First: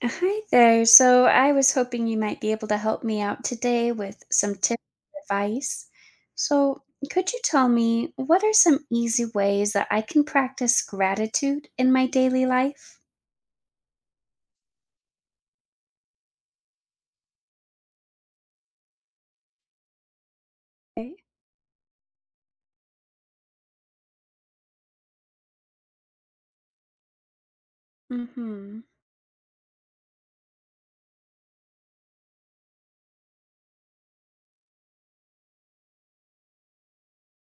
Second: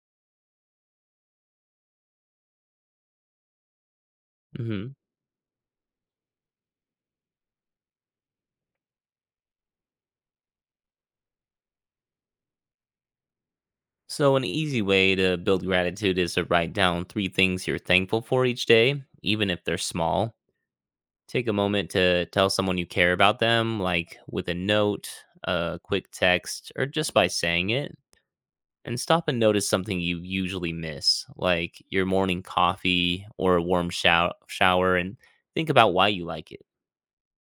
Hi there. So I was hoping you might be able to help me out today with some tips Hmm. and advice. So, could you tell me what are some easy ways that I can practice gratitude in my daily life? So, an easy way to build gratitude is to write down three things you're thankful for each day, even if they're small. Okay. Take a moment to tell someone you care about them, like with a note, a quick text, or just by saying it. Mm-hmm. And stop and notice something you usually miss, like your morning coffee or a warm shower, and think about why you like it.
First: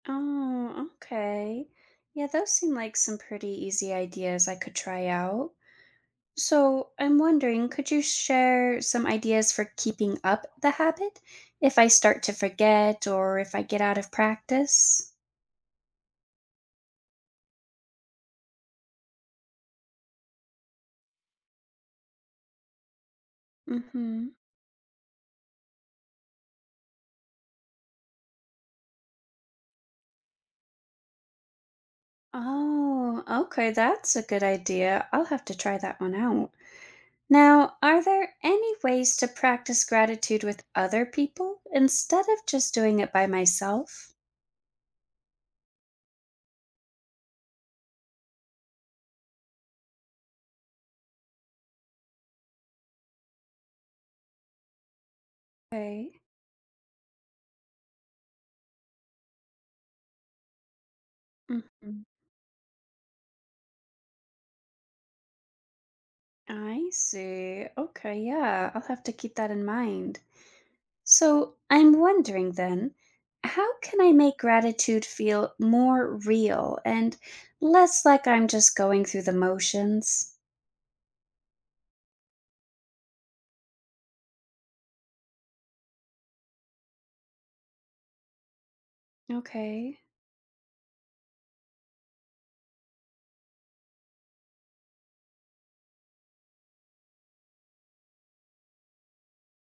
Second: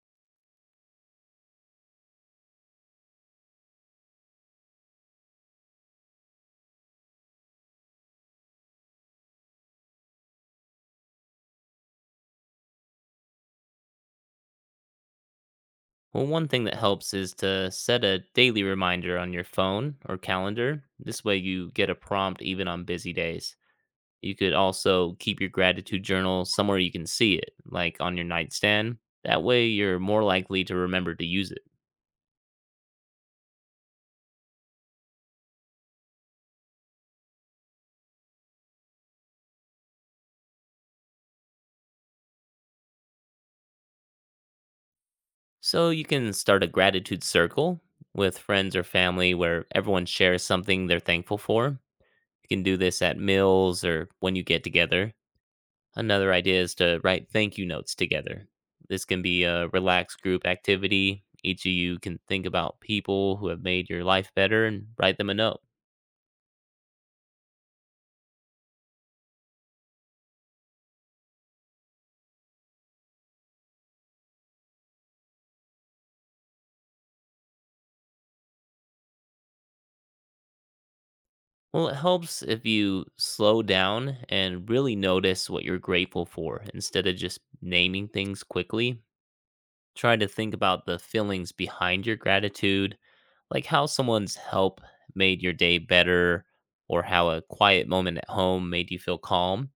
Oh, okay. Yeah, those seem like some pretty easy ideas I could try out. So, I'm wondering, could you share some ideas for keeping up the habit if I start to forget or if I get out of practice? Well, one thing that helps is to set a daily reminder on your phone or calendar. This way, you get a prompt even on busy days. Mm-hmm. You could also keep your gratitude journal somewhere you can see it, like on your nightstand. That way, you're more likely to remember to use it. Oh, okay, that's a good idea. I'll have to try that one out. Now, are there any ways to practice gratitude with other people instead of just doing it by myself? So, you can start a gratitude circle with friends or family where everyone shares something they're thankful for. You can do this at meals or when you get together. Okay. Another idea is to write thank you notes together. This can be a relaxed group activity. Each of you Hmm. can think about people who have made your life better and write them a note. I see. Okay, yeah, I'll have to keep that in mind. So, I'm wondering then, how can I make gratitude feel more real and less like I'm just going through the motions? Well, it helps if you slow down and really notice what you're grateful for instead of just naming things quickly. Okay. Try to think about the feelings behind your gratitude, like how someone's help made your day better, or how a quiet moment at home made you feel calm,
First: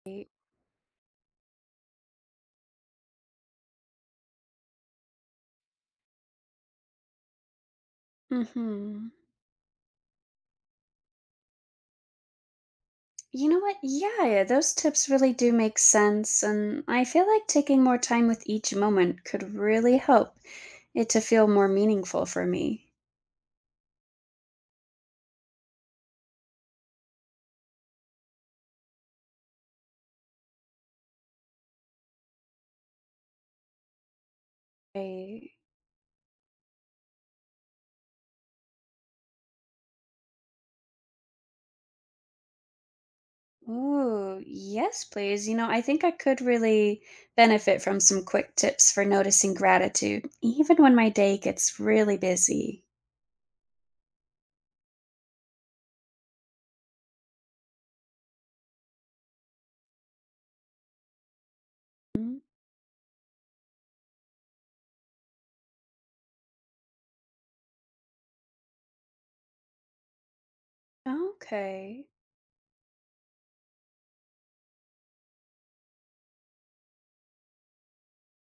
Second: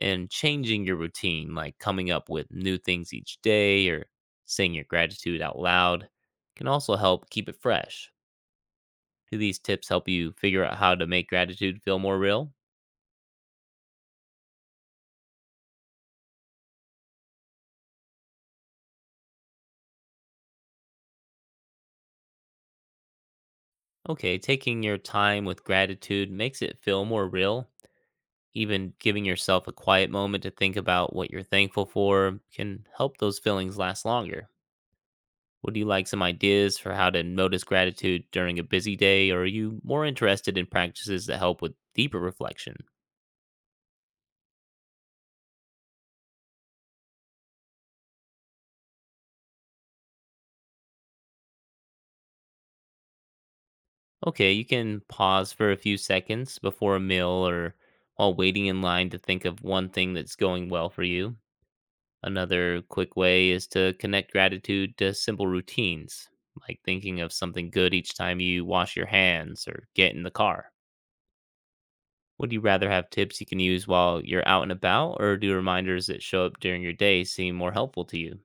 and changing your routine, like coming up with new things each day or saying your gratitude out loud, can also help keep it fresh. Mm-hmm. Do these tips help you figure out how to make gratitude feel more real? You know what? Yeah, those tips really do make sense. And I feel like taking more time with each moment could really help it to feel more meaningful for me. Okay, taking your time with gratitude makes it feel more real. Even giving yourself a quiet moment to think about what you're thankful for can help those feelings last longer. I, Would you like some ideas for how to notice gratitude during a busy day, or are you more interested in practices that help with deeper reflection? ooh, yes, please. You know, I think I could really benefit from some quick tips for noticing gratitude, even when my day gets really busy. Okay, you can pause for a few seconds before a meal or while waiting in line to think of one thing that's going well for you. Mm. Another quick way is to connect gratitude to simple routines, like thinking of something good each time you wash your hands or get in the car. Okay. Would you rather have tips you can use while you're out and about, or do reminders that show up during your day seem more helpful to you?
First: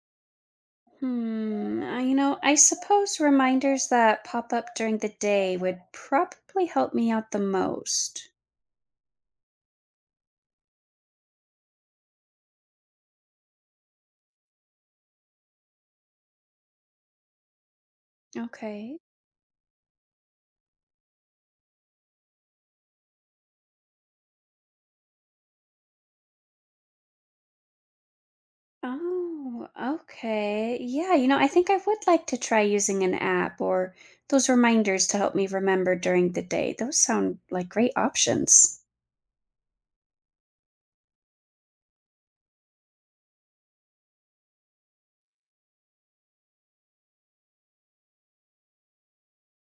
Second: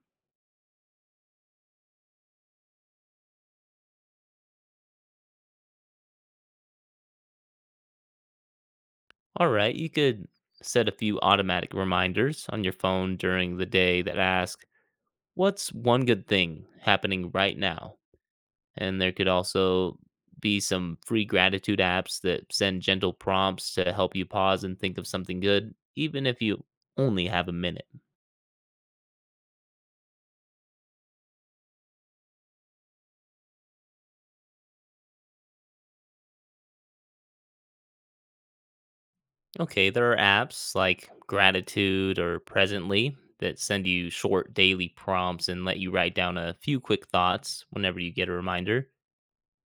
Hmm. You know, I suppose reminders that pop up during the day would probably help me out the most. All right, you could set a few automatic reminders on your phone during the day that ask, "What's one good thing happening right now?" Okay. And there could also be some free gratitude apps that send gentle prompts to help you pause and think of something good, even if you only have a minute. Oh, okay. Yeah, you know, I think I would like to try using an app or those reminders to help me remember during the day. Those sound like great options. Okay, there are apps like Gratitude or Presently that send you short daily prompts and let you write down a few quick thoughts whenever you get a reminder.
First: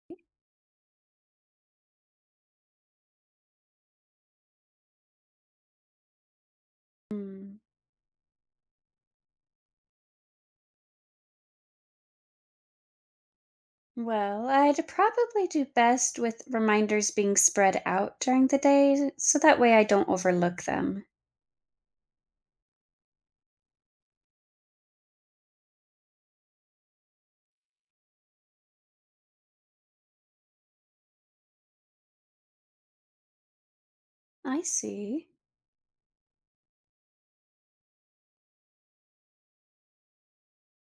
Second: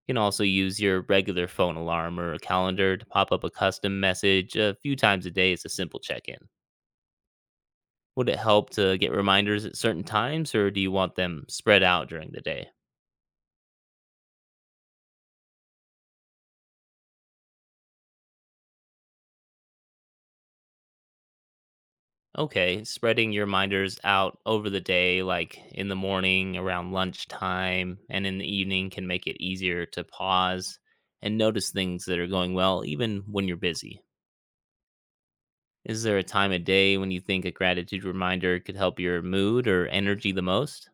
You can also use your regular phone alarm or a calendar to pop up a custom message a few times a day as a simple check in. Hmm. Would it help to get reminders at certain times, or do you want them spread out during the day? Well, I'd probably do best with reminders being spread out during the day so that way I don't overlook them. Okay, spreading your reminders out over the day, like in the morning, around lunchtime, and in the evening, can make it easier to pause and notice things that are going well, even when you're busy. I see. Is there a time of day when you think a gratitude reminder could help your mood or energy the most?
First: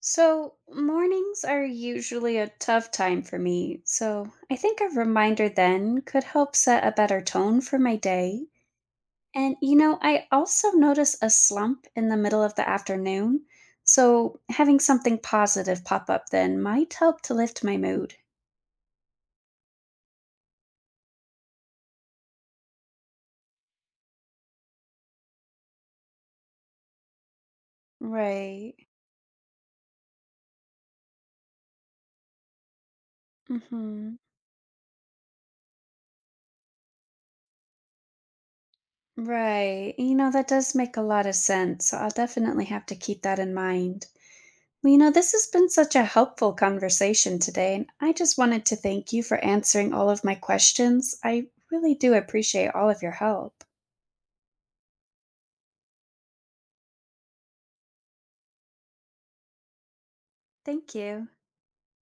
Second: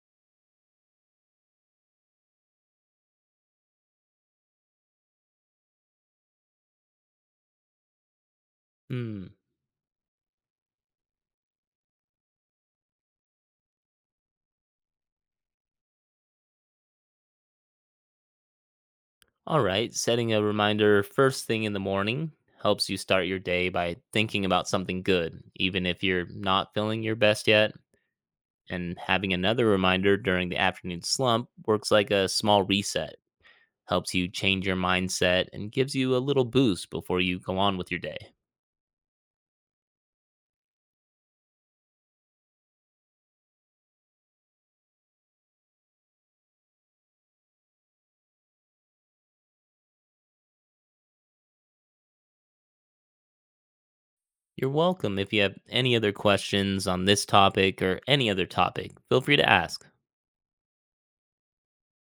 So, mornings are usually a tough time for me, so I think a reminder then could help set a better tone for my day. Hmm. And you know, I also notice a slump in the middle of the afternoon, so having something positive pop up then might help to lift my mood. All right, setting a reminder first thing in the morning helps you start your day by thinking about something good, even if you're not feeling your best yet. Right. And having another reminder during the afternoon slump works like a small reset, helps Mhm. you change your mindset, and gives you a little boost before you go on with your day. Right. You know, that does make a lot of sense. So I'll definitely have to keep that in mind. Well, you know, this has been such a helpful conversation today, and I just wanted to thank you for answering all of my questions. I really do appreciate all of your help. You're welcome. If you have any other questions on this topic or any other topic, feel free to ask. Thank you.